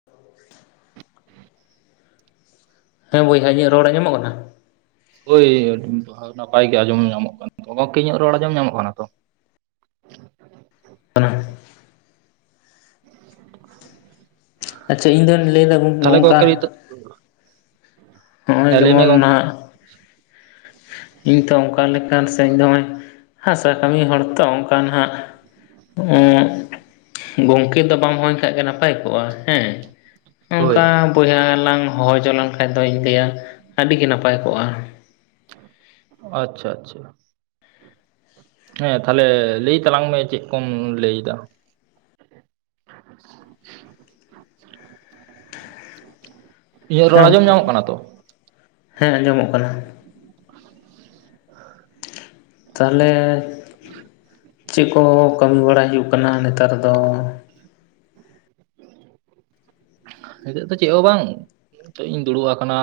[inaudible] ᱦᱮᱸ ᱵᱚᱭᱦᱟ ᱤᱧᱟᱜ ᱨᱚᱲ ᱟᱸᱡᱚᱢᱚᱜ ᱠᱟᱱᱟ ᱦᱳᱭ ᱱᱟᱯᱟᱭ ᱜᱮ ᱟᱸᱡᱚᱢ ᱧᱟᱢᱚᱜ ᱠᱟᱱᱟ ᱜᱚᱢᱠᱮ ᱤᱧᱟᱹᱜ ᱨᱚᱲ ᱟᱸᱡᱚᱢ ᱧᱟᱢᱚᱜ ᱠᱟᱱᱟ ᱛᱚ ᱚᱱᱟ ᱟᱪᱪᱷᱟ ᱤᱧᱫᱚᱧ ᱞᱟᱹᱭᱮᱫᱟ ᱛᱟᱦᱚᱞᱮ ᱱᱚᱝᱠᱟ [inaudible] ᱦᱚᱸᱜᱼᱚᱭ ᱦᱮᱸ ᱞᱟᱹᱭ ᱢᱮ ᱡᱮᱢᱚᱱ ᱜᱚᱝᱠᱮ ᱱᱟᱦᱟᱜ ᱤᱧ ᱛᱚ ᱚᱱᱠᱟ ᱞᱮᱠᱟᱱ ᱥᱮ ᱤᱧ ᱫᱚ ᱱᱚᱜᱼᱚᱭ ᱦᱟᱥᱟ ᱠᱟᱹᱢᱤ ᱦᱚᱲ ᱛᱚ ᱚᱱᱠᱟ ᱱᱟᱦᱟᱸᱜ ᱩᱸ ᱜᱚᱢᱠᱮ ᱫᱚ ᱵᱟᱢ ᱦᱚᱦᱚᱭ ᱠᱷᱟᱡ ᱜᱮ ᱱᱟᱯᱟᱭ ᱠᱚᱜᱼᱟ ᱦᱮᱸ ᱦᱳᱭ ᱱᱚᱝᱠᱟ ᱵᱚᱭᱦᱟᱞᱟᱝ ᱦᱚᱦᱚ ᱡᱚᱱᱟᱝ ᱠᱷᱟᱡ ᱫᱚ ᱤᱧ ᱞᱟᱹᱭᱟ ᱟᱹᱰᱤ ᱜᱮ ᱱᱟᱯᱟᱭ ᱠᱚᱜᱼᱟ ᱟᱪᱪᱷᱟ ᱟᱪᱪᱷᱟ ᱦᱮᱸ ᱛᱟᱦᱚᱞᱮ ᱞᱟᱹᱭ ᱛᱟᱞᱟᱝ ᱢᱮ ᱪᱮᱫ ᱠᱚᱢ ᱞᱟᱹᱭ ᱮᱫᱟ [inaudible] ᱤᱧᱟᱹᱜ ᱨᱚᱲ ᱟᱸᱡᱚᱢ ᱧᱟᱢᱚᱜ ᱠᱟᱱᱟ ᱛᱚ ᱦᱮᱸ ᱟᱸᱡᱚᱢᱚᱜ ᱠᱟᱱᱟ ᱛᱟᱦᱚᱞᱮ ᱪᱮᱫ ᱠᱚ ᱠᱟᱹᱢᱤ ᱵᱟᱲᱟᱭ ᱦᱩᱭᱩᱜ ᱠᱟᱱᱟ ᱱᱮᱛᱟᱨ ᱫᱚ ᱱᱤᱛᱚᱜ ᱫᱚ ᱪᱮᱫ ᱦᱚᱸ ᱵᱟᱝ ᱱᱤᱛᱚᱜ ᱤᱧ ᱫᱩᱲᱩᱵ ᱟᱠᱟᱱᱟ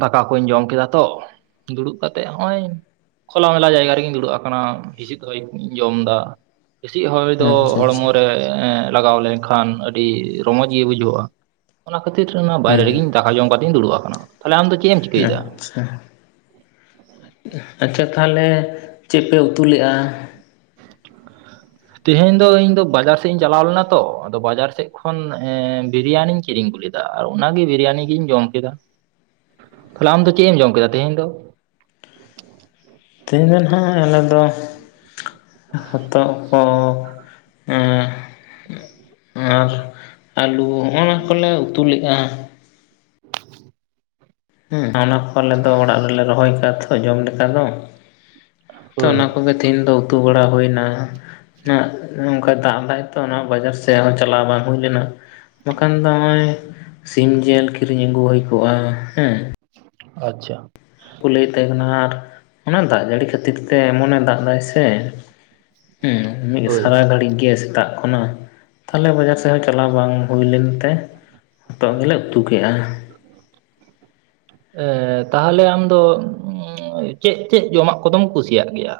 ᱫᱟᱠᱟ ᱠᱚᱧ ᱡᱚᱢ ᱠᱮᱫᱟ ᱛᱚ ᱫᱩᱲᱩᱵ ᱠᱟᱛᱮᱜ ᱦᱚᱸᱜᱼᱚᱭ ᱠᱷᱚᱞᱟ ᱢᱮᱞᱟ ᱡᱟᱭᱜᱟ ᱨᱮᱜᱤᱧ ᱫᱩᱲᱩᱵ ᱟᱠᱟᱱᱟ ᱦᱤᱸᱥᱤᱫ ᱦᱚᱭ ᱤᱧ ᱡᱚᱢ ᱮᱫᱟ ᱦᱤᱸᱥᱤᱫ ᱦᱚᱭ ᱫᱚ ᱟᱪᱪᱷᱟ ᱟᱪᱪᱷᱟ ᱦᱚᱲᱢᱚ ᱨᱮ ᱞᱟᱜᱟᱣ ᱞᱮᱱᱠᱷᱟᱱ ᱟᱹᱰᱤ ᱨᱚᱢᱚᱡᱽ ᱜᱮ ᱵᱩᱡᱷᱟᱹᱜᱼᱟ ᱚᱱᱟ ᱠᱷᱟᱹᱛᱤᱨ ᱚᱱᱟ ᱵᱟᱦᱨᱮ ᱦᱮᱸ ᱨᱮᱜᱮᱧ ᱫᱟᱠᱟ ᱡᱚᱢ ᱠᱟᱛᱮᱜ ᱤᱧ ᱫᱩᱲᱩᱵ ᱟᱠᱟᱱᱟ ᱛᱟᱦᱞᱮ ᱟᱢᱫᱚ ᱪᱮᱫ ᱮᱢ ᱪᱤᱠᱟᱹᱭᱮᱫᱟ ᱟᱪᱪᱷᱟ ᱟᱪᱪᱷᱟ ᱛᱟᱦᱚᱞᱮ ᱪᱮᱫ ᱯᱮ ᱩᱛᱩ ᱞᱮᱫᱼᱟ ᱛᱮᱦᱮᱧ ᱫᱚ ᱤᱧ ᱫᱚ ᱵᱟᱡᱟᱨ ᱥᱮᱫ ᱤᱧ ᱪᱟᱞᱟᱣ ᱞᱮᱱᱟ ᱛᱚ ᱟᱫᱚ ᱵᱟᱡᱟᱨ ᱥᱮᱫ ᱠᱷᱚᱱ ᱵᱤᱨᱤᱭᱟᱱᱤᱧ ᱠᱤᱨᱤᱧ ᱞᱮᱫᱟ ᱟᱨ ᱚᱱᱟᱜᱮ ᱵᱤᱨᱤᱭᱟᱱᱤ ᱜᱤᱧ ᱡᱚᱢ ᱠᱮᱫᱟ [inaudible] ᱛᱟᱦᱚᱞᱮ ᱟᱢᱫᱚ ᱪᱮᱫ ᱮᱢ ᱡᱚᱢ ᱠᱮᱫᱟ ᱛᱮᱦᱮᱧ ᱫᱚ ᱛᱮᱦᱮᱧ ᱫᱚ ᱱᱟᱦᱟᱸᱜ ᱟᱞᱮ ᱫᱚ ᱦᱚᱛᱚᱫ ᱠᱚ ᱟᱨ ᱟᱨ ᱟᱹᱞᱩ ᱦᱚᱸᱜ-ᱱᱟ ᱠᱚᱞᱮ ᱩᱛᱩ ᱞᱮᱫᱼᱟ [inaudible] ᱦᱮ ᱚᱱᱟ ᱠᱚ ᱟᱞᱮ ᱫᱚ ᱚᱲᱟᱜ ᱨᱮᱞᱮ ᱨᱚᱦᱚᱭ ᱠᱟᱫ ᱛᱚ ᱡᱚᱢ ᱞᱮᱠᱟ ᱫᱚ ᱛᱚ ᱦᱳᱭ ᱚᱱᱟ ᱠᱚᱜᱮ ᱛᱮᱦᱮᱧ ᱫᱚ ᱩᱛᱩ ᱵᱟᱲᱟ ᱦᱩᱭᱮᱱᱟ ᱱᱚᱝᱠᱟ ᱫᱟᱜ ᱫᱟᱭ ᱛᱚ ᱚᱱᱟ ᱵᱟᱡᱟᱨ ᱥᱮᱫ ᱦᱚᱸ ᱪᱟᱞᱟᱣ ᱵᱟᱝ ᱦᱩᱭ ᱞᱮᱱᱟ ᱵᱟᱠᱷᱟᱱ ᱫᱚ ᱱᱚᱜᱼᱚᱭ ᱥᱤᱢ ᱡᱤᱞ ᱠᱤᱨᱤᱧ ᱟᱹᱜᱩ ᱦᱩᱭ ᱠᱚᱜᱼᱟ ᱦᱮᱸ ᱟᱪᱪᱷᱟ ᱠᱚ ᱞᱟᱹᱭᱮᱫ ᱛᱟᱦᱮᱸ ᱠᱟᱱᱟ ᱟᱨ ᱚᱱᱟ ᱫᱟᱜ ᱡᱟᱹᱲᱤ ᱠᱷᱟᱹᱛᱤᱨ ᱛᱮ ᱮᱢᱚᱱᱮ ᱫᱟᱜ ᱮᱫᱟᱭ ᱥᱮ ᱼᱼ ᱦᱮᱸ ᱢᱤᱫ ᱦᱳᱭ ᱥᱟᱨᱟ ᱜᱷᱟᱹᱲᱤᱡ ᱜᱮ ᱥᱮᱛᱟᱜ ᱠᱷᱚᱱᱟᱜ ᱼᱼ ᱛᱟᱦᱟᱞᱮ ᱵᱟᱡᱟᱨ ᱥᱮᱫ ᱦᱚᱸ ᱪᱟᱞᱟᱣ ᱵᱟᱝ ᱦᱩᱭᱞᱮᱱᱛᱮ ᱦᱚᱛᱚᱜ ᱜᱮᱞᱮ ᱩᱛᱩ ᱠᱮᱜᱼᱟ। [inaudible] ᱮᱻ ᱛᱟᱦᱚᱞᱮ ᱟᱢ ᱪᱮᱫ ᱪᱮᱫ ᱡᱚᱢᱟᱜ ᱠᱚᱫᱚᱢ ᱠᱩᱥᱤᱭᱟᱜ ᱜᱮᱭᱟ?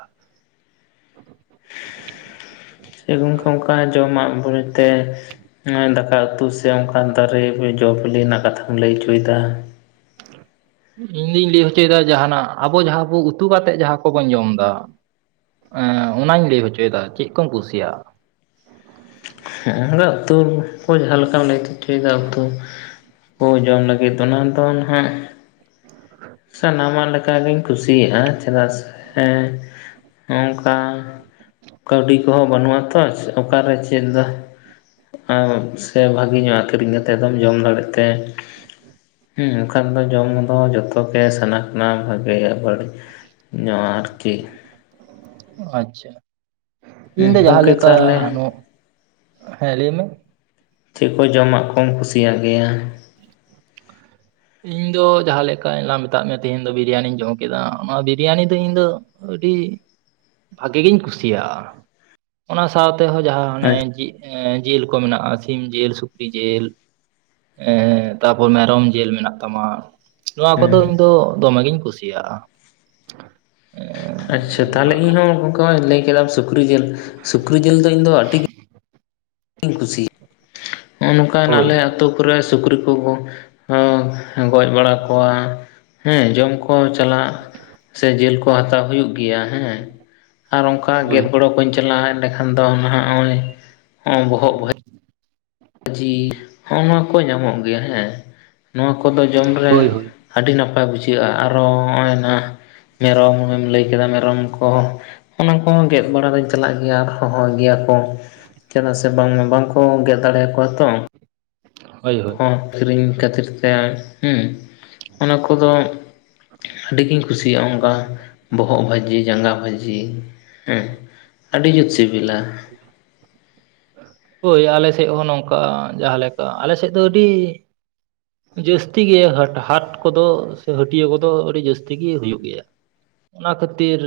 ᱥᱮ ᱜᱚᱢᱠᱮ ᱚᱱᱠᱟ ᱡᱚᱢᱟᱜ ᱵᱚᱞᱮᱛᱮ ᱼᱼ ᱱᱚᱜ ᱚᱭ ᱫᱟᱠᱟ ᱩᱛᱩ ᱥᱮ ᱚᱱᱠᱟᱱ ᱫᱟᱨᱮ ᱡᱚ ᱵᱤᱞᱤ ᱨᱮᱱᱟᱜ ᱠᱟᱛᱷᱟᱢ ᱞᱟᱹᱭ ᱚᱪᱚᱭᱮᱫᱟ? [inaudible] ᱤᱧᱫᱩᱧ ᱞᱟᱹᱭ ᱦᱚᱪᱚᱭᱮᱫᱟ ᱡᱟᱦᱟᱸᱱᱟᱜ ᱟᱵᱚ ᱡᱟᱦᱟᱸᱵᱚ ᱩᱛᱩ ᱠᱟᱛᱮᱫ ᱡᱟᱦᱟᱸ ᱠᱚᱵᱚᱱ ᱡᱚᱢ ᱮᱫᱟ ᱚᱱᱟᱧ ᱞᱟᱹᱭ ᱦᱚᱪᱚᱭᱮᱫᱟ ᱪᱮᱫ ᱠᱚᱢ ᱠᱩᱥᱤᱭᱟᱜᱼᱟ ᱦᱮᱸ ᱩᱛᱩ ᱠᱚ ᱡᱟᱦᱟᱸ ᱞᱮᱠᱟᱢ ᱞᱟᱹᱭ ᱦᱚ ᱚᱪᱚᱭᱮᱫᱟ ᱩᱛᱩ ᱠᱚ [unintelligible] ᱡᱚᱢ ᱞᱟᱹᱜᱤᱫ ᱚᱱᱟ ᱫᱚ ᱱᱷᱟᱜ ᱼᱼ ᱥᱟᱱᱟᱢᱟᱜ ᱞᱮᱠᱟ ᱜᱤᱧ ᱠᱩᱥᱤᱭᱟᱜᱼᱟ᱾ ᱪᱮᱫᱟᱜ ᱥᱮ ᱼᱼ ᱦᱚᱸᱝᱠᱟ ᱠᱟᱹᱣᱰᱤ ᱠᱚᱦᱚᱸ ᱵᱟᱹᱱᱩᱜ ᱟᱛᱚ ᱚᱠᱟᱨᱮ ᱪᱮᱫ ᱫᱚ ᱼᱼ [inaudible] ᱥᱮ ᱵᱷᱟᱜᱮ ᱧᱚᱜ ᱟᱹᱠᱷᱨᱤᱧ ᱠᱟᱛᱮᱫ ᱫᱚᱢ ᱡᱚᱢ ᱫᱟᱲᱮᱜ ᱛᱮ। ᱦᱮᱸ ᱢᱮᱱᱠᱷᱟᱱ ᱫᱚ ᱡᱚᱢ ᱫᱚ ᱡᱚᱛᱚ ᱜᱮ ᱥᱟᱱᱟ ᱠᱟᱱᱟ ᱵᱷᱟᱜᱮᱭᱟ ᱵᱟᱹᱲᱤᱡ ᱼᱼ ᱧᱚᱜ ᱟᱨᱠᱤ ᱟᱪᱪᱷᱟ ᱤᱧ ᱫᱚ ᱦᱮᱸ ᱡᱟᱦᱟᱸ ᱜᱚᱢᱠᱮ ᱞᱮᱠᱟ ᱛᱟᱦᱚᱞᱮ ᱼᱼ ᱦᱮᱸ ᱞᱟᱹᱭ ᱢᱮ ᱪᱮᱫ ᱠᱚ ᱡᱚᱢᱟᱜ ᱠᱚᱢ ᱠᱩᱥᱤᱭᱟᱜ ᱜᱮᱭᱟ? ᱤᱧ ᱫᱚ ᱡᱟᱦᱟᱸ ᱞᱮᱠᱟ ᱞᱟᱝ ᱢᱮᱛᱟᱜ ᱢᱮᱭᱟ ᱛᱤᱦᱤᱧ ᱫᱚ ᱵᱤᱨᱤᱭᱟᱱᱤᱧ ᱡᱚᱢ ᱠᱮᱫᱟ᱾ ᱚᱱᱟ ᱵᱤᱨᱤᱭᱟᱱᱤ ᱫᱚ ᱤᱧ ᱫᱚ ᱼᱼ ᱟᱹᱰᱤ ᱵᱷᱟᱜᱮ ᱜᱤᱧ ᱠᱩᱥᱤᱭᱟᱜᱼᱟ। ᱚᱱᱟ ᱥᱟᱶᱛᱮᱦᱚᱸ ᱡᱟᱦᱟᱸ ᱚᱱᱮ ᱦᱮᱸ ᱡᱤ ᱡᱤᱞ ᱠᱚ ᱢᱮᱱᱟᱜᱼᱟ ᱥᱤᱢ ᱡᱤᱞ ᱥᱩᱠᱨᱤ ᱡᱤᱞ। ᱮᱸᱻ ᱛᱟᱯᱚᱨ ᱢᱮᱨᱚᱢ ᱡᱤᱞ ᱢᱮᱱᱟᱜᱼᱟ। ᱟᱭᱢᱟ ᱱᱚᱣᱟ ᱠᱚᱫᱚ ᱤᱧ ᱫᱚ ᱫᱚᱢᱮ ᱜᱤᱧ ᱠᱩᱥᱤᱭᱟᱜᱼᱟ। ᱟᱪᱪᱷᱟ ᱛᱟᱦᱟᱞᱮ ᱤᱧᱦᱚᱸ ᱚᱱᱠᱟᱢᱟ ᱞᱟᱹᱭ ᱠᱮᱫᱟᱢ ᱥᱩᱠᱨᱤ ᱡᱤᱞ᱾ ᱥᱩᱠᱨᱤ ᱡᱤᱞ ᱫᱚ ᱤᱧ ᱫᱚ ᱟᱹᱰᱤ ᱼᱼ ᱟᱹᱰᱤᱧ ᱠᱩᱥᱤᱭᱟᱜᱼᱟ᱾ ᱱᱚᱜᱼᱚ ᱱᱚᱝᱠᱟᱱ ᱦᱳᱭ ᱟᱞᱮ ᱼᱼ ᱟᱹᱛᱩ ᱠᱚᱨᱮ ᱥᱩᱠᱨᱤ ᱠᱚ ᱠᱚ ᱦᱚᱸᱻ ᱜᱚᱡ ᱵᱟᱲᱟ ᱠᱚᱣᱟ। ᱦᱮᱸ ᱡᱚᱢᱠᱚ ᱪᱟᱞᱟᱜ ᱥᱮ ᱡᱤᱞ ᱠᱚ ᱦᱟᱛᱟᱣ ᱦᱩᱭᱩᱜ ᱜᱮᱭᱟ। ᱦᱮᱸ ᱟᱨ ᱚᱱᱠᱟ ᱦᱳᱭ ᱜᱮᱫ ᱜᱚᱲᱚ ᱠᱚᱧ ᱪᱟᱞᱟᱜᱼᱟ ᱮᱸᱰᱮᱠᱷᱟᱱ ᱫᱚ ᱱᱷᱟᱜ ᱱᱚᱜᱼᱚᱭ ᱼᱼ ᱚᱸ ᱵᱚᱦᱚᱜ ᱵ [inaudible] ᱡᱤᱞ ᱦᱚᱸᱜᱼᱚ ᱱᱚᱣᱟ ᱠᱚ ᱧᱟᱢᱚᱜ ᱜᱮᱭᱟ ᱦᱮᱸ᱾ ᱱᱚᱣᱟ ᱠᱚᱫᱚ ᱡᱚᱢᱨᱮ ᱦᱳᱭ ᱦᱳᱭ ᱼᱼ ᱟᱹᱰᱤ ᱱᱟᱯᱟᱭ ᱵᱩᱡᱷᱟᱹᱜᱼᱟ᱾ ᱟᱨᱚ ᱱᱚᱜᱼᱚᱭ ᱱᱟ ᱢᱮᱨᱚᱢ ᱞᱟᱹᱭ ᱠᱮᱫᱟ ᱢᱮᱨᱚᱢ ᱠᱚ ᱼᱼ ᱚᱱᱟ ᱠᱚᱦᱚᱸ ᱜᱮᱫ ᱵᱟᱲᱟ ᱫᱚᱧ ᱪᱟᱞᱟᱜ ᱜᱮᱭᱟ ᱟᱨ ᱦᱚᱦᱚᱭ ᱜᱮᱭᱟ ᱠᱚ। ᱪᱮᱫᱟᱜ ᱥᱮ ᱵᱟᱝᱢᱟ ᱵᱟᱝᱠᱚ ᱜᱮᱫ ᱫᱟᱲᱮᱭᱟᱠᱚᱣᱟ ᱛᱚ। ᱦᱳᱭ ᱦᱳᱭ ᱦᱚᱸ ᱠᱤᱨᱤᱧ ᱠᱷᱟᱹᱛᱤᱨ ᱛᱮ ᱦᱮᱸ ᱚᱱᱟ ᱠᱚᱫᱚ ᱼᱼ ᱟᱹᱰᱤ ᱜᱤᱧ ᱠᱩᱥᱤᱭᱟᱜᱼᱟ᱾ ᱚᱱᱠᱟ ᱵᱚᱦᱚᱜ ᱵᱷᱟᱹᱡᱤ ᱡᱟᱸᱜᱟ ᱵᱷᱟᱹᱡᱤ ᱦᱮᱸ। ᱟᱹᱰᱤ ᱡᱩᱨ ᱥᱤᱵᱤᱞᱟ। ᱦᱳᱭ ᱟᱞᱮᱥᱮᱫ ᱦᱚᱸ ᱱᱚᱝᱠᱟ ᱡᱟᱦᱟᱸᱞᱮᱠᱟ ᱟᱞᱮᱥᱮᱫ ᱫᱚ ᱟᱹᱰᱤ ᱼᱼ ᱡᱟᱹᱥᱛᱤ ᱜᱮ ᱦᱟᱴ ᱦᱟᱴ ᱠᱚᱫᱚ ᱥᱮ ᱦᱟᱹᱴᱭᱟᱹ ᱠᱚᱫᱚ ᱟᱹᱰᱤ ᱡᱟᱹᱥᱛᱤ ᱜᱮ ᱦᱩᱭᱩᱜ ᱜᱮᱭᱟ। ᱚᱱᱟ ᱠᱷᱟᱹᱛᱤᱨ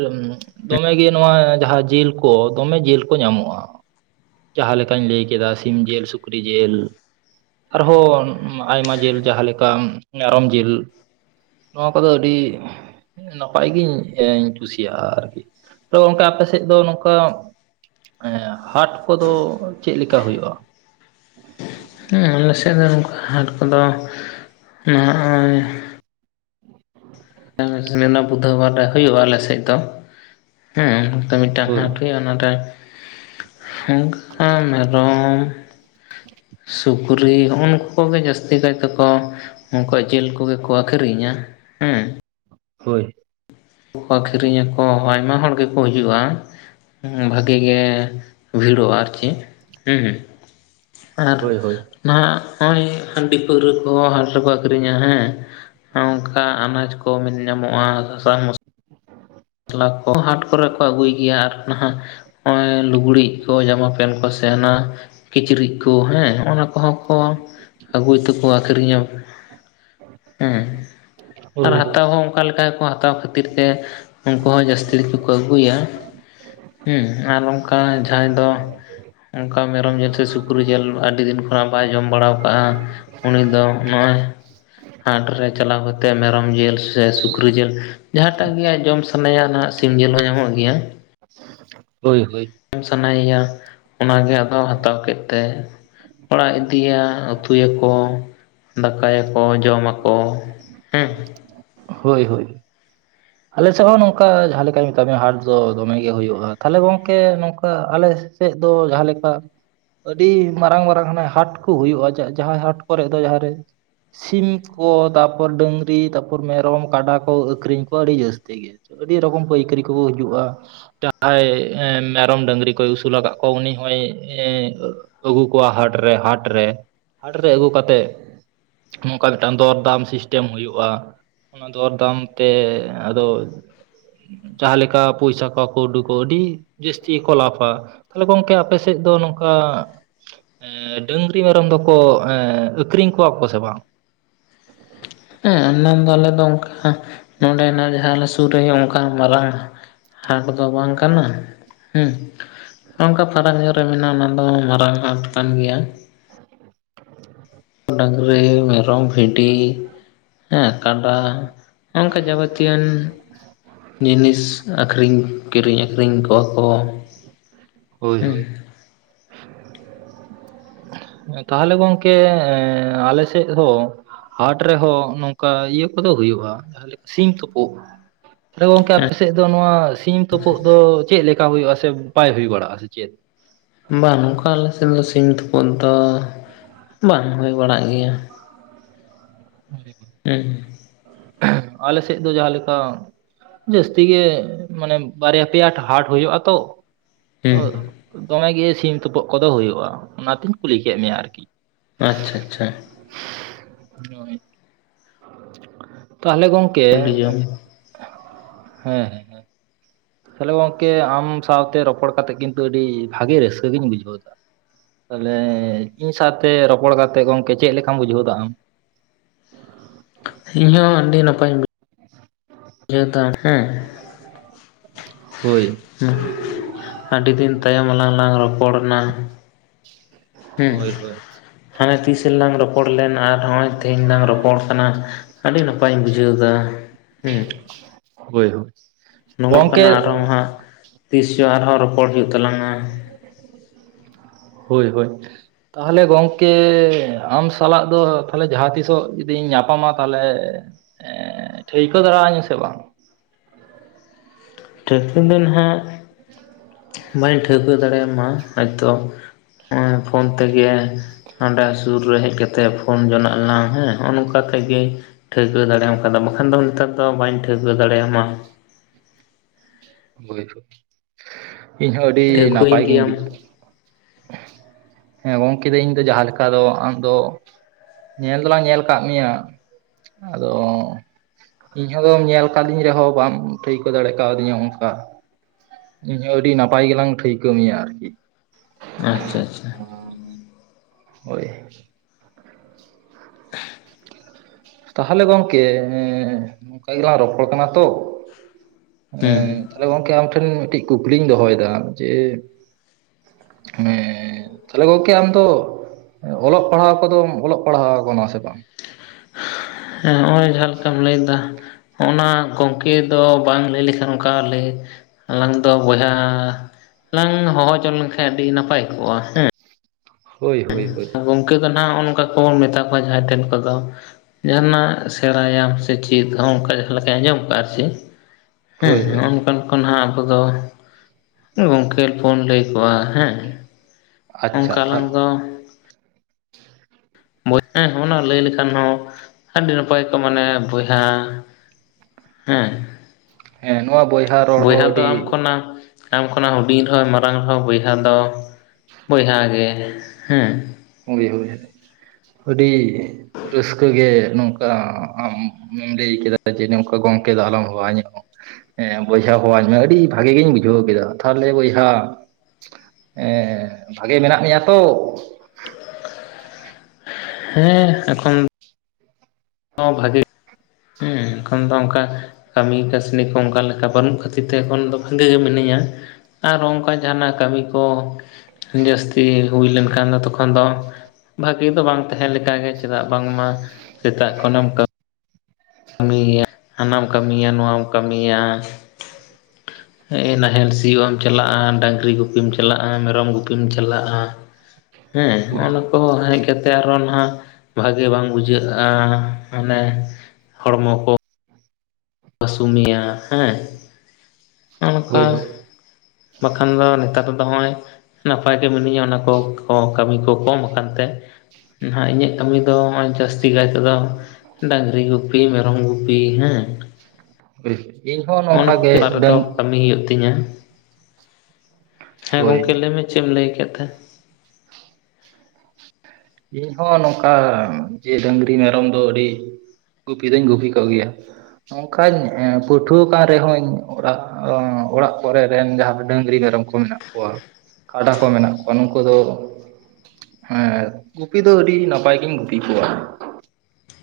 ᱫᱚᱢᱮ ᱜᱮ ᱱᱚᱣᱟ ᱡᱟᱦᱟᱸ ᱡᱤᱞ ᱠᱚ ᱫᱚᱢᱮ ᱡᱤᱞ ᱠᱚ ᱧᱟᱢᱚᱜᱼᱟ। ᱡᱟᱦᱟᱸ ᱞᱮᱠᱟᱧ ᱞᱟᱹᱭ ᱠᱮᱫᱟ ᱥᱤᱢ ᱡᱤᱞ ᱥᱩᱠᱨᱤ ᱡᱤᱞ᱾ ᱟᱨᱦᱚᱸ ᱟᱭᱢᱟ ᱼᱼ ᱡᱤᱞ, ᱡᱟᱦᱟᱸ ᱞᱮᱠᱟ ᱢᱮᱨᱚᱢ ᱡᱤᱞ᱾ ᱱᱚᱣᱟ ᱠᱚᱫᱚ ᱟᱹᱰᱤ ᱼᱼ ᱱᱟᱯᱟᱭ ᱜᱤᱧ ᱤᱧ ᱠᱩᱥᱤᱭᱟᱜᱼᱟ ᱟᱨᱠᱤ᱾ ᱛᱚ ᱚᱱᱠᱟ ᱟᱯᱮ ᱥᱮᱫ ᱫᱚ ᱱᱚᱝᱠᱟ ᱼᱼ ᱮᱸ ᱦᱟᱴ ᱠᱚᱫᱚ ᱪᱮᱫ ᱞᱮᱠᱟ ᱦᱩᱭᱩᱜᱼᱟ? ᱦᱮᱸ ᱟᱞᱮ ᱥᱮᱫ ᱫᱚ ᱱᱚᱝᱠᱟ ᱦᱟᱴ ᱠᱚᱫᱚ ᱱᱚᱜᱼᱚᱭ ᱼᱼ ᱢᱮᱱᱟ ᱵᱩᱫᱷᱚ ᱵᱟᱨ ᱰᱟᱠ ᱦᱩᱭᱩᱜᱼᱟ ᱟᱞᱮᱥᱮᱫ ᱫᱚ ᱦᱮᱸ ᱼᱼ ᱚᱱᱟ ᱢᱤᱫᱴᱟᱝ ᱦᱳᱭ ᱚᱝᱠᱟ ᱢᱮᱨᱚᱢ ᱥᱩᱠᱨᱤ ᱦᱚᱜᱼᱚᱭ ᱱᱩᱠᱩ ᱠᱚᱜᱮ ᱡᱟᱥᱛᱤ ᱠᱟᱭ ᱛᱮᱠᱚ ᱩᱱᱠᱩᱣᱟᱜ ᱡᱤᱞ ᱠᱚᱜᱮ ᱠᱚ ᱟᱹᱠᱷᱨᱤᱧᱟ ᱦᱮᱸ ᱦᱳᱭ ᱩᱱᱠᱩ ᱠᱚ ᱟᱹᱠᱷᱨᱤᱧ ᱟᱠᱚ ᱟᱭᱢᱟ ᱦᱚᱲ ᱜᱮᱠᱚ ᱦᱤᱡᱩᱜ-ᱟ᱾ ᱵᱷᱟᱜᱮ ᱜᱮ ᱵᱷᱤᱲᱚᱜᱼᱟ ᱟᱨᱤ ᱦᱩᱸ ᱟᱨ ᱦᱳᱭ ᱦᱳᱭ ᱱᱚᱜᱼᱚᱭ ᱦᱟᱺᱰᱤ ᱯᱟᱹᱣᱨᱟᱹ ᱠᱚ ᱦᱟᱴ ᱨᱮᱠᱚ ᱟᱹᱠᱷᱨᱤᱧᱟ ᱦᱮᱸ ᱚᱝᱠᱟ ᱟᱱᱟᱡᱽ ᱠᱚ ᱧᱟᱢᱚᱜᱼᱟ ᱥᱟᱥᱟᱝ ᱢᱚᱥᱞᱟ ᱢᱚᱥᱞᱟ ᱠᱚ ᱦᱟᱴ ᱠᱚᱨᱮᱜ ᱠᱚ ᱟᱹᱜᱩᱭ ᱜᱮᱭᱟ ᱟᱨ ᱱᱟᱦᱟᱜ ᱦᱚᱜᱼᱚᱭ ᱞᱩᱜᱽᱲᱤᱡ ᱠᱚ ᱡᱟᱢᱟ ᱯᱮᱱ ᱠᱚ ᱥᱮ ᱚᱱᱟ ᱠᱤᱪᱨᱤᱡ ᱠᱚ ᱦᱮᱸ ᱦᱚᱜᱚ ᱱᱟ ᱠᱚᱦᱚᱸ ᱠᱚ ᱟᱹᱜᱩᱭ ᱛᱮᱠᱚ ᱟᱹᱠᱷᱨᱤᱧᱟ ᱦᱮᱸ ᱟᱨ ᱦᱳᱭ ᱦᱳᱭ ᱦᱟᱛᱟᱣ ᱦᱚᱸ ᱚᱱᱠᱟ ᱞᱮᱠᱟ ᱜᱮ ᱠᱚ ᱦᱟᱛᱟᱣ ᱠᱷᱟᱹᱛᱤᱨ ᱛᱮ ᱼᱼ ᱩᱱᱠᱩ ᱦᱚᱸ ᱡᱟᱹᱥᱛᱤ ᱡᱤᱞ ᱠᱚ ᱠᱚ ᱟᱹᱜᱩᱭᱟ᱾ ᱦᱩᱸ ᱟᱨ ᱚᱱᱠᱟ ᱡᱟᱦᱟᱸᱭ ᱫᱚ ᱼᱼ ᱚᱱᱠᱟ ᱢᱮᱨᱚᱢ ᱡᱤᱞ ᱥᱮ ᱥᱩᱠᱨᱤ ᱡᱤᱞ ᱟᱹᱰᱤ ᱫᱤᱱ ᱠᱷᱚᱱᱟᱜ ᱵᱟᱭ ᱡᱚᱢ ᱵᱟᱲᱟᱣ ᱠᱟᱜᱼᱟ। ᱩᱱᱤ ᱫᱚ ᱱᱚᱜᱼᱚᱭ ᱦᱟᱴ ᱨᱮ ᱪᱟᱞᱟᱣ ᱠᱟᱛᱮᱜ ᱢᱮᱨᱚᱢ ᱡᱮᱞ ᱥᱮ ᱥᱩᱠᱨᱤ ᱡᱮᱞ ᱡᱟᱦᱟᱴᱟᱜ ᱜᱮ ᱡᱚᱢ ᱱᱟᱦᱟᱜ ᱥᱤᱢ ᱡᱤᱞ ᱦᱚᱸ ᱧᱟᱢᱚᱜ ᱜᱮᱭᱟ ᱦᱳᱭ ᱦᱳᱭ [unintelligible] ᱥᱟᱱᱟᱭᱮᱭᱟ ᱚᱱᱟᱜᱮ ᱟᱫᱚ ᱦᱟᱛᱟᱣ ᱠᱮᱜ ᱛᱮ ᱚᱲᱟᱜ ᱤᱫᱤᱭᱟ ᱩᱛᱩᱭᱟᱠᱚ ᱫᱟᱠᱟᱭᱟᱠᱚ ᱡᱚᱢ ᱟᱠᱚ ᱦᱩᱸ ᱦᱳᱭ ᱦᱳᱭ ᱦᱮᱸ ᱟᱞᱮ ᱥᱮᱫ ᱦᱚᱸ ᱱᱚᱝᱠᱟ ᱡᱟᱦᱟᱸ ᱞᱮᱠᱟᱧ ᱢᱮᱛᱟ ᱢᱮᱭᱟ ᱦᱟᱴ ᱫᱚ ᱫᱚᱢᱮ ᱜᱮ ᱦᱳᱭᱳᱜᱼᱟ, ᱛᱟᱦᱞᱮ ᱜᱚᱝᱠᱮ ᱱᱚᱝᱠᱟ ᱟᱞᱮ ᱥᱮᱫ ᱫᱚ ᱡᱟᱦᱟᱸ ᱞᱮᱠᱟ ᱟᱹᱰᱤ ᱢᱟᱨᱟᱝ ᱢᱟᱨᱟᱝ ᱦᱟᱱᱮ ᱦᱟᱴ ᱠᱚ ᱦᱩᱭᱩᱜᱼᱟ, ᱡᱟᱦᱟᱸ ᱦᱟᱴ ᱠᱚᱨᱮᱜ ᱫᱚ ᱡᱟᱦᱟᱸ ᱨᱮ ᱥᱤᱢ ᱠᱚ ᱛᱟ ᱯᱳᱨ ᱰᱟᱯᱚᱨ [unintelligible] ᱛᱟᱨᱯᱚᱨ ᱢᱮᱨᱚᱢ ᱠᱟᱰᱟ ᱠᱚ ᱟᱹᱷᱨᱤᱧ ᱠᱚᱣᱟ ᱟᱹᱰᱤ ᱡᱟᱹᱥᱛᱤ ᱜᱮ ᱟᱹᱰᱤ ᱨᱚᱠᱚᱢ ᱠᱚ ᱯᱟᱹᱭᱠᱟᱹᱨᱤ ᱠᱚ ᱦᱤᱡᱩᱜᱼᱟ ᱡᱟᱦᱟᱭ ᱢᱮᱨᱚᱢ ᱰᱟᱝᱨᱤ ᱠᱚᱭ ᱟᱹᱥᱩᱞ ᱠᱟᱜ ᱠᱚ ᱩᱱᱤ ᱦᱚᱭ ᱟᱹᱜᱩ ᱠᱚᱣᱟ ᱦᱟᱴᱨᱮ ᱦᱟᱴᱨᱮ, ᱦᱟᱴᱨᱮ ᱟᱹᱜᱩ ᱠᱟᱛᱮᱜ ᱱᱚᱝᱠᱟ ᱞᱮᱠᱟᱱ ᱫᱚᱨᱫᱟᱢ ᱥᱤᱥᱴᱮᱢ ᱦᱳᱭᱳᱜ ᱚᱱᱟ ᱫᱚᱨᱫᱟᱢ ᱛᱮ ᱟᱫᱚ ᱡᱟᱦᱟᱸ ᱞᱮᱠᱟ ᱯᱚᱭᱥᱟ ᱠᱚ ᱠᱟᱹᱣᱰᱤ ᱠᱚ ᱟᱹᱰᱤ ᱡᱟᱹᱥᱛᱤ ᱠᱚ ᱞᱟᱯᱼᱟ ᱛᱟᱦᱞᱮ ᱜᱚᱝᱠᱮ ᱟᱯᱮ ᱥᱮᱫ ᱫᱚ ᱱᱚᱝᱠᱟ ᱰᱟᱝᱨᱤ ᱢᱮᱨᱚᱢ ᱫᱚᱠᱚ ᱟᱠᱷᱨᱤᱧ ᱠᱚᱣᱟ ᱠᱚ ᱥᱮ ᱵᱟᱝ ᱦᱮᱸ [unintelligible] ᱟᱞᱮ ᱫᱚ ᱚᱝᱠᱟ ᱱᱚᱰᱮᱱᱟᱜ ᱡᱟᱦᱟᱸ ᱟᱞᱮ [unintelligible] ᱟᱛᱳ ᱨᱮ ᱚᱱᱠᱟᱱ ᱢᱟᱨᱟᱝ ᱦᱟᱴ ᱫᱚ ᱵᱟᱝ ᱠᱟᱱᱟ, ᱦᱩᱸ ᱛᱚ ᱱᱚᱝᱠᱟ ᱯᱷᱟᱨᱟᱠ ᱧᱚᱜ ᱨᱮ ᱢᱮᱱᱟᱜᱼᱟ, ᱚᱱᱟ ᱫᱚ ᱢᱟᱨᱟᱝ ᱦᱟᱴ ᱠᱟᱱ ᱜᱮᱭᱟ ᱰᱟᱝᱨᱤ ᱢᱮᱨᱚᱢ ᱵᱷᱤᱰᱤ ᱮ ᱠᱟᱰᱟ ᱱᱚᱝᱠᱟ ᱡᱟᱵᱚᱛᱤᱭᱟᱱ ᱡᱤᱱᱤᱥ ᱟᱹᱠᱷᱨᱤᱧ ᱠᱤᱨᱤᱧ ᱟᱹᱠᱷᱨᱤᱧ ᱠᱚᱣᱟ ᱠᱚ ᱦᱳᱭ ᱦᱮᱸ ᱦᱳᱭ ᱛᱟᱦᱞᱮ ᱜᱚᱝᱠᱮ ᱟᱞᱮ ᱥᱮᱫ ᱦᱚᱸ ᱦᱟᱴ ᱨᱮᱦᱚᱸ ᱱᱚᱝᱠᱟ ᱤᱭᱟᱹ ᱠᱚᱫᱚ ᱦᱳᱭᱳᱜᱼᱟ, ᱡᱟᱦᱟᱸ ᱞᱮᱠᱟ ᱥᱤᱢ ᱛᱳᱯᱳᱜ ᱛᱟᱦᱞᱮ ᱜᱚᱝᱠᱮ ᱟᱯᱮᱥᱮᱫ ᱫᱚ ᱱᱚᱣᱟ ᱥᱤᱢ ᱛᱳᱯᱳᱜ ᱫᱚ ᱪᱮᱫ ᱞᱮᱠᱟ ᱦᱳᱭᱳᱜᱼᱟ ᱥᱮ ᱵᱟᱭ ᱦᱳᱭ ᱵᱟᱲᱟᱜ-ᱟ ᱥᱮ ᱪᱮᱫ ᱵᱟᱝ ᱱᱚᱝᱠᱟ ᱟᱞᱮ ᱥᱮᱫ ᱫᱚ ᱥᱤᱢ ᱛᱳᱯᱳᱫ ᱫᱚ ᱵᱟᱝ ᱦᱳᱭ ᱵᱟᱲᱟᱜ ᱜᱮᱭᱟ ᱵᱷᱟᱞᱮ ᱜᱮ ᱩ ᱟᱞᱮᱥᱮᱫ ᱫᱚ ᱡᱟ ᱞᱮᱠᱟ ᱡᱟᱹᱥᱛᱤ ᱜᱮ ᱢᱟᱱᱮ ᱵᱟᱨᱭᱟ ᱯᱮᱭᱟ ᱦᱟᱴ ᱦᱳᱭᱳᱜ ᱟᱛᱚ ᱛᱚ ᱦᱩᱸ ᱫᱚᱢᱮ ᱜᱮ ᱥᱤᱢ ᱛᱩᱯᱩᱜ ᱠᱚᱫᱚ ᱦᱩᱭᱩᱜᱼᱟ ᱚᱱᱟ ᱛᱤᱧ ᱠᱩᱞᱤ ᱠᱮᱫ ᱢᱮᱭᱟ ᱟᱨᱠᱤ ᱟᱪᱪᱷᱟ ᱟᱪᱪᱷᱟ ᱦᱳᱭ ᱛᱟᱞᱦᱮ ᱜᱚᱝᱠᱮ ᱠᱩᱞᱤ ᱡᱚᱝ ᱦᱮᱸ ᱦᱮᱸ ᱛᱟᱦᱚᱞᱮ ᱜᱚᱝᱠᱮ ᱟᱢ ᱥᱟᱶᱛᱮ ᱨᱚᱯᱚᱲ ᱠᱟᱛᱮᱜ ᱠᱤᱱᱛᱩ ᱟᱹᱰᱤ ᱵᱷᱟᱜᱤ ᱨᱟᱹᱥᱠᱟᱹᱜᱤᱧ ᱵᱩᱡᱷᱟᱹᱣ ᱫᱟ ᱛᱟᱦᱚᱞᱮ ᱤᱧ ᱥᱟᱶᱛᱮ ᱨᱚᱯᱚᱲ ᱠᱟᱛᱮᱜ ᱜᱚᱝᱠᱮ ᱪᱮᱫ ᱞᱮᱠᱟᱢ ᱵᱩᱡᱷᱟᱹᱣ ᱮᱫᱟ ᱟᱢ ᱤᱧ ᱦᱚᱸ ᱟᱹᱰᱤ ᱱᱟᱯᱟᱭ ᱤᱧ ᱵᱩᱡᱷᱟᱹᱣ ᱮᱫᱟ ᱦᱮᱸ ᱦᱳᱭ ᱟᱹᱰᱤ ᱫᱤᱱ ᱛᱟᱭᱚᱢ ᱞᱟᱝ ᱨᱚᱯᱚᱲ ᱮᱱᱟ ᱦᱮᱸ ᱦᱳᱭ ᱦᱳᱭ ᱦᱟᱱᱮ ᱛᱤᱥ ᱨᱮᱞᱟᱝ ᱨᱚᱯᱚᱲ ᱞᱮᱱ, ᱟᱨ ᱦᱚᱜᱼᱚᱭ ᱛᱮᱦᱮᱧ ᱞᱟᱝ ᱨᱚᱯᱚᱲ ᱠᱟᱱᱟ, ᱟᱹᱰᱤ ᱱᱟᱯᱟᱭᱤᱧ ᱵᱩᱡᱷᱟᱹᱣ ᱮᱫᱟ ᱦᱮᱸ ᱦᱳᱭ ᱦᱳᱭ ᱨᱚᱯᱚᱲ ᱜᱚᱝᱠᱮ ᱠᱟᱱᱟ ᱟᱨ ᱦᱚᱸ ᱦᱟᱸᱜ ᱛᱤᱥ ᱪᱚ ᱟᱨᱦᱚᱸ ᱨᱚᱯᱚᱲ ᱦᱩᱭᱩᱜ ᱛᱟᱞᱟᱝᱼᱟ ᱦᱳᱭ ᱦᱳᱭ ᱛᱟᱦᱚᱞᱮ ᱜᱚᱢᱠᱮ ᱟᱢ ᱥᱟᱞᱟᱜ ᱫᱚ ᱛᱟᱦᱚᱞᱮ ᱡᱟᱦᱟᱸ ᱛᱤᱥᱚᱜ ᱡᱩᱫᱤᱧ ᱧᱟᱯᱟᱢᱟ ᱛᱟᱞᱮ ᱴᱷᱟᱹᱣᱠᱟᱹ ᱫᱟᱲᱮ ᱟᱹᱧᱟ ᱥᱮ ᱵᱟᱝ ᱴᱷᱟᱹᱠᱟᱹ ᱫᱚ ᱦᱟᱜ ᱵᱟᱹᱧ ᱴᱷᱟᱹᱣᱠᱟᱹ ᱫᱟᱲᱮ ᱟᱢᱟ ᱦᱚᱭ ᱛᱚ ᱱᱚᱜᱼᱚᱭ ᱯᱷᱳᱱ ᱛᱮ ᱜᱮ ᱦᱟᱸᱰᱮ ᱥᱩᱨ ᱨᱮ ᱦᱮᱡ ᱠᱟᱛᱮᱜ ᱯᱷᱳᱱ ᱡᱚᱝ ᱟᱜ ᱟᱞᱟᱝ ᱦᱮᱸ ᱱᱚᱜᱼᱚ ᱱᱚᱝᱠᱟ ᱠᱟᱛᱮ ᱜᱮ ᱴᱷᱟᱹᱣᱠᱟᱹ ᱫᱟᱲᱮ ᱟᱢ ᱠᱷᱟᱱ ᱫᱚ ᱵᱟᱠᱷᱟᱱ ᱫᱚ ᱱᱮᱛᱟᱨ ᱫᱚ ᱵᱟᱹᱧ ᱴᱷᱟᱹᱣᱠᱟᱹ ᱫᱟᱲᱮ ᱭᱟᱢᱟ ᱦᱳᱭ ᱦᱳᱭ ᱤᱧ ᱦᱚᱸ ᱟᱹᱰᱤ ᱴᱷᱟᱹᱣᱠᱟᱹᱧ ᱱᱟᱯᱟᱭ ᱜᱤᱧ ᱜᱮᱭᱟᱢ ᱵᱩᱡᱟᱣ ᱮᱫᱟ [unintelligible] ᱦᱮᱸ ᱜᱚᱝᱠᱮ ᱤᱧ ᱫᱚ ᱡᱟᱦᱟᱸ ᱞᱮᱠᱟ ᱫᱚ ᱟᱢ ᱫᱚ ᱧᱮᱞ ᱫᱚᱞᱟᱝ ᱧᱮᱞ ᱟᱠᱟᱫ ᱢᱮᱭᱟ ᱟᱫᱚ ᱤᱧ [unintelligible] ᱧᱮᱞ ᱠᱟᱫᱤᱧ ᱨᱮ ᱦᱚᱸ ᱵᱟᱢ ᱴᱷᱟᱹᱠᱟᱹ ᱫᱟᱲᱮ ᱠᱟᱣ ᱫᱤᱧᱟ ᱤᱧ ᱦᱚᱸ ᱟᱹᱰᱤ ᱱᱟᱯᱟᱭ ᱜᱮ ᱞᱟᱝ ᱴᱷᱟᱹᱭᱠᱟᱹ‌ ᱢᱮᱭᱟ ᱟᱨ ᱟᱪᱪᱷᱟ ᱟᱪᱪᱷᱟ ᱦᱳᱭ [unintelligible] ᱛᱟᱦᱚᱞᱮ ᱜᱚᱝᱠᱮ ᱱᱚᱝᱠᱟ ᱜᱮᱞᱟᱝ ᱨᱚᱯᱚᱲ ᱠᱟᱱᱟ ᱛᱚ ᱦᱩᱸ ᱦᱮᱸ ᱛᱟᱦᱞᱮ ᱜᱚᱝᱠᱮ ᱟᱢ ᱴᱷᱮᱱ ᱢᱤᱫ ᱴᱮᱱ ᱠᱩᱠᱞᱤᱧ ᱫᱚᱦᱚᱭ ᱮᱫᱟ ᱡᱮ ᱦᱮᱸ ᱛᱟᱦᱚᱞᱮ ᱜᱚᱝᱠᱮ ᱟᱢ ᱫᱚ ᱚᱞᱚᱜ ᱯᱟᱲᱦᱟᱣ ᱠᱚᱫᱚᱢ ᱚᱞᱚᱜ ᱯᱟᱲᱦᱟᱣ ᱟᱠᱟᱱᱟ ᱥᱮ ᱵᱟᱝ ᱦᱮᱸ ᱦᱚᱸᱜᱼᱚᱭ ᱡᱟᱦᱟᱸ ᱞᱮᱠᱟᱢ ᱞᱟᱹᱭ ᱫᱟ ᱚᱱᱟ ᱜᱚᱝᱠᱮ ᱫᱚ ᱵᱟᱝ ᱞᱟᱹᱭ ᱞᱮ ᱠᱷᱟᱱ ᱚᱱᱠᱟ ᱞᱟᱹᱭ ᱟᱞᱟᱝ ᱫᱚ ᱵᱚᱭᱦᱟ ᱞᱟᱝ ᱦᱚ ᱦᱚ ᱡᱚᱝ ᱞᱮᱱ ᱠᱷᱟᱱ ᱟᱹᱰᱤ ᱱᱟᱯᱟᱭ ᱠᱚᱜᱼᱟ ᱦᱮᱸ ᱦᱳᱭ ᱦᱳᱭ ᱦᱳᱭ ᱱᱟᱜᱼᱚ ᱱᱚᱝᱠᱟ ᱠᱚᱵᱚᱱ ᱢᱮᱛᱟ ᱠᱚᱣᱟ ᱡᱟᱦᱟᱸᱭ ᱴᱷᱮᱱ ᱠᱚᱫᱚ ᱡᱟᱦᱟ ᱱᱟᱜ ᱥᱮᱬᱟᱭᱟᱢ ᱥᱮ ᱪᱮᱫ ᱦᱚᱸ ᱚᱱᱠᱟ ᱡᱟᱦᱟᱸ ᱞᱮᱠᱟᱧ ᱟᱸᱡᱚᱢ ᱟᱠᱟᱫᱼᱟ ᱟᱨ ᱪᱮᱫ ᱦᱮᱸ ᱦᱳᱭ ᱱᱚᱜᱼᱚ ᱦᱳᱭ ᱱᱚᱝ ᱠᱟᱱ ᱠᱚ ᱟᱵᱚ ᱫᱚ ᱜᱚᱝᱠᱮ ᱵᱚᱱ ᱞᱟᱹᱭ ᱠᱚᱜᱣᱟ ᱦᱮᱸ ᱟᱪᱪᱷᱟ ᱚᱱᱠᱟ ᱟᱞᱟᱝ ᱛᱟᱦᱚᱞᱮ ᱫᱚ ᱢᱚᱡᱛᱮᱭ ᱞᱟᱹᱭ ᱞᱮᱠᱷᱟᱱ ᱦᱚᱸ ᱟᱹᱰᱤ ᱱᱟᱯᱟᱭ ᱠᱚ ᱢᱟᱱᱮ ᱵᱚᱭᱦᱟ ᱦᱮᱸ ᱦᱮᱸ ᱱᱚᱣᱟ ᱵᱚᱭᱦᱟ ᱨᱚᱲ ᱦᱚᱸ ᱫᱚ ᱟᱹᱰᱤ ᱟᱢ ᱠᱷᱚᱱᱟᱜ ᱟᱢ ᱠᱷᱚᱱᱟᱜ ᱦᱩᱰᱤᱧ ᱨᱮᱦᱚᱸ ᱢᱟᱨᱟᱝ ᱨᱮ ᱦᱚᱸ ᱵᱚᱭᱦᱟ ᱫᱚ ᱵᱚᱭᱦᱟ ᱜᱮ ᱦᱮᱸ ᱦᱳᱭ ᱦᱳᱭ ᱦᱳᱭ ᱟᱹᱰᱤ ᱨᱟᱹᱥᱠᱟᱹᱜ ᱜᱮ ᱱᱚᱝᱠᱟ ᱟᱢ ᱞᱟᱹᱭ ᱠᱮᱫᱟ ᱡᱮ ᱱᱚᱝᱠᱟ ᱜᱚᱝᱠᱮ ᱫᱚ ᱟᱞᱚᱢ ᱦᱚ ᱦᱚ ᱤᱧᱟ ᱦᱮᱸ ᱵᱚᱭᱦᱟ ᱦᱚ ᱦᱚ ᱤᱧ ᱢᱮ ᱟᱹᱰᱤ ᱵᱷᱟᱜᱤ ᱜᱤᱧ ᱵᱩᱡᱷᱟᱹᱣ ᱠᱮᱫᱟ ᱛᱟᱦᱚ ᱞᱮ ᱵᱚᱭᱦᱟ ᱮᱸ ᱵᱷᱟᱜᱮ ᱢᱮᱱᱟᱜ ᱢᱮᱭᱟ ᱛᱚ ᱦᱮᱸ ᱮᱠᱷᱚᱱ ᱵᱷᱟᱜᱮ [unintelligible] ᱦᱮᱸ ᱮᱱᱠᱷᱚᱱ ᱫᱚ ᱚᱱᱠᱟ ᱠᱟᱹᱢᱤ ᱠᱟᱹᱥᱱᱤ ᱠᱚ ᱚᱱᱠᱟ ᱞᱮᱠᱟ ᱵᱟᱹᱱᱩᱜ ᱠᱷᱟᱹᱛᱤᱨ ᱛᱮ ᱮᱠᱷᱚᱱ ᱫᱚ ᱵᱷᱟᱜᱮ ᱜᱮ ᱢᱤᱱᱟᱹᱧᱟ ᱟᱨ ᱚᱱᱠᱟ ᱡᱟᱦᱟᱱᱟᱜ ᱠᱟᱹᱢᱤ ᱠᱚ ᱡᱟᱹᱥᱛᱤ ᱦᱩᱭ ᱞᱮᱱᱠᱷᱟᱱ ᱫᱚ ᱛᱚᱠᱷᱚᱱ ᱫᱚ ᱵᱷᱟᱹᱜᱤ ᱫᱚ ᱵᱟᱝ ᱛᱟᱦᱮᱸ ᱞᱮᱠᱟᱜᱮ ᱪᱮᱫᱟᱜ ᱵᱟᱝᱢᱟ ᱥᱮᱛᱟᱜ ᱠᱷᱚᱱᱮᱢ ᱠᱟᱢ ᱠᱟᱢᱤᱭ ᱜᱮᱭᱟ ᱦᱟᱱᱟᱢ ᱠᱟᱹᱢᱤᱭᱟ ᱱᱚᱣᱟᱢ ᱠᱟᱹᱢᱤᱭᱟ ᱮᱸ ᱱᱟᱦᱮᱞ ᱥᱤᱭᱳᱜ ᱮᱢ ᱪᱟᱞᱟᱜᱼᱟ ᱰᱟᱹᱝᱨᱤ ᱜᱩᱯᱤᱢ ᱪᱟᱞᱟᱜᱼᱟ ᱢᱮᱨᱚᱢ ᱜᱩᱯᱤᱢ ᱪᱟᱞᱟᱜᱼᱟ ᱦᱮᱸ ᱚᱱᱟ ᱠᱚ ᱦᱮᱡ ᱠᱟᱛᱮᱜ ᱟᱨᱚ ᱱᱟᱦᱟᱜ ᱵᱷᱟᱜᱮ ᱵᱟᱝ ᱵᱩᱡᱷᱟᱹᱜᱼᱟ ᱦᱟᱱᱮ ᱦᱚᱲᱢᱚ ᱠᱚ ᱦᱟᱥᱩᱢᱤᱭᱟᱹ ᱦᱮᱸ ᱚᱱᱠᱟ ᱦᱳᱭ ᱦᱳᱭ ᱵᱟᱠᱷᱟᱱ ᱫᱚ ᱱᱮᱛᱟᱨ ᱫᱚ ᱱᱚᱜᱼᱚᱭ ᱱᱟᱯᱟᱭ ᱜᱮ ᱢᱤᱱᱟᱹᱧᱟ ᱚᱱᱟ ᱠᱚ ᱠᱟᱹᱢᱤ ᱠᱚ ᱠᱚᱢ ᱟᱠᱟᱱ ᱛᱮ ᱦᱟᱜ ᱤᱧᱟᱹᱜ ᱠᱟᱹᱢᱤ ᱫᱚ ᱱᱚᱜᱚᱭ ᱡᱟᱹᱥ ᱞᱟᱭ ᱛᱮᱫᱚ ᱰᱟᱝᱨᱤ ᱜᱩᱯᱤ ᱢᱮᱨᱚᱢ ᱜᱩᱯᱤ ᱦᱮᱸ ᱤᱧ ᱦᱚ ᱱᱚᱜᱼᱚ ᱱᱚᱣᱟ ᱱᱚᱝᱠᱟ ᱜᱮ ᱠᱚ ᱚᱲᱟᱜ ᱨᱮᱫᱚ ᱰᱟᱝ ᱠᱟᱹᱢᱤ ᱦᱩᱭᱩᱜ ᱛᱤᱧᱟᱹ ᱦᱮᱸ ᱜᱚᱝᱠᱮ ᱦᱳᱭ ᱞᱟᱹᱭᱢᱮ ᱪᱮᱫ ᱮᱢ ᱞᱟᱹᱭ ᱠᱮᱫ ᱛᱟᱦᱮᱸ [inaudible] ᱤᱧ ᱦᱚ ᱱᱚᱝᱠᱟ ᱡᱮ ᱰᱟᱹᱝᱨᱤ ᱢᱮᱨᱚᱢ ᱫᱚ ᱟᱹᱰᱤ ᱜᱩᱯᱤ ᱫᱚᱧ ᱜᱩᱯᱤ ᱠᱚᱜ ᱜᱮᱭᱟ ᱚᱱᱠᱟᱧ ᱮ ᱯᱟᱹᱴᱷᱩᱣᱟᱹ ᱠᱟᱱ ᱨᱮᱦᱚᱧ ᱚᱲᱟᱜ ᱚᱲᱟᱜ ᱠᱚᱨᱮ ᱨᱮᱱ ᱡᱟᱦᱟᱸ ᱰᱟᱹᱝᱨᱤ ᱢᱮᱨᱚᱢ ᱠᱚ ᱢᱮᱱᱟᱜ ᱠᱚᱣᱟ ᱠᱟᱰᱟ ᱠᱚ ᱢᱮᱱᱟᱜ ᱠᱚᱣᱟ ᱱᱩᱠᱩ ᱫᱚ ᱮ ᱜᱩᱯᱤ ᱫᱚ ᱟᱹᱰᱤ ᱱᱟᱯᱟᱭ ᱜᱤᱧ ᱜᱩᱯᱤ ᱠᱚᱣᱟ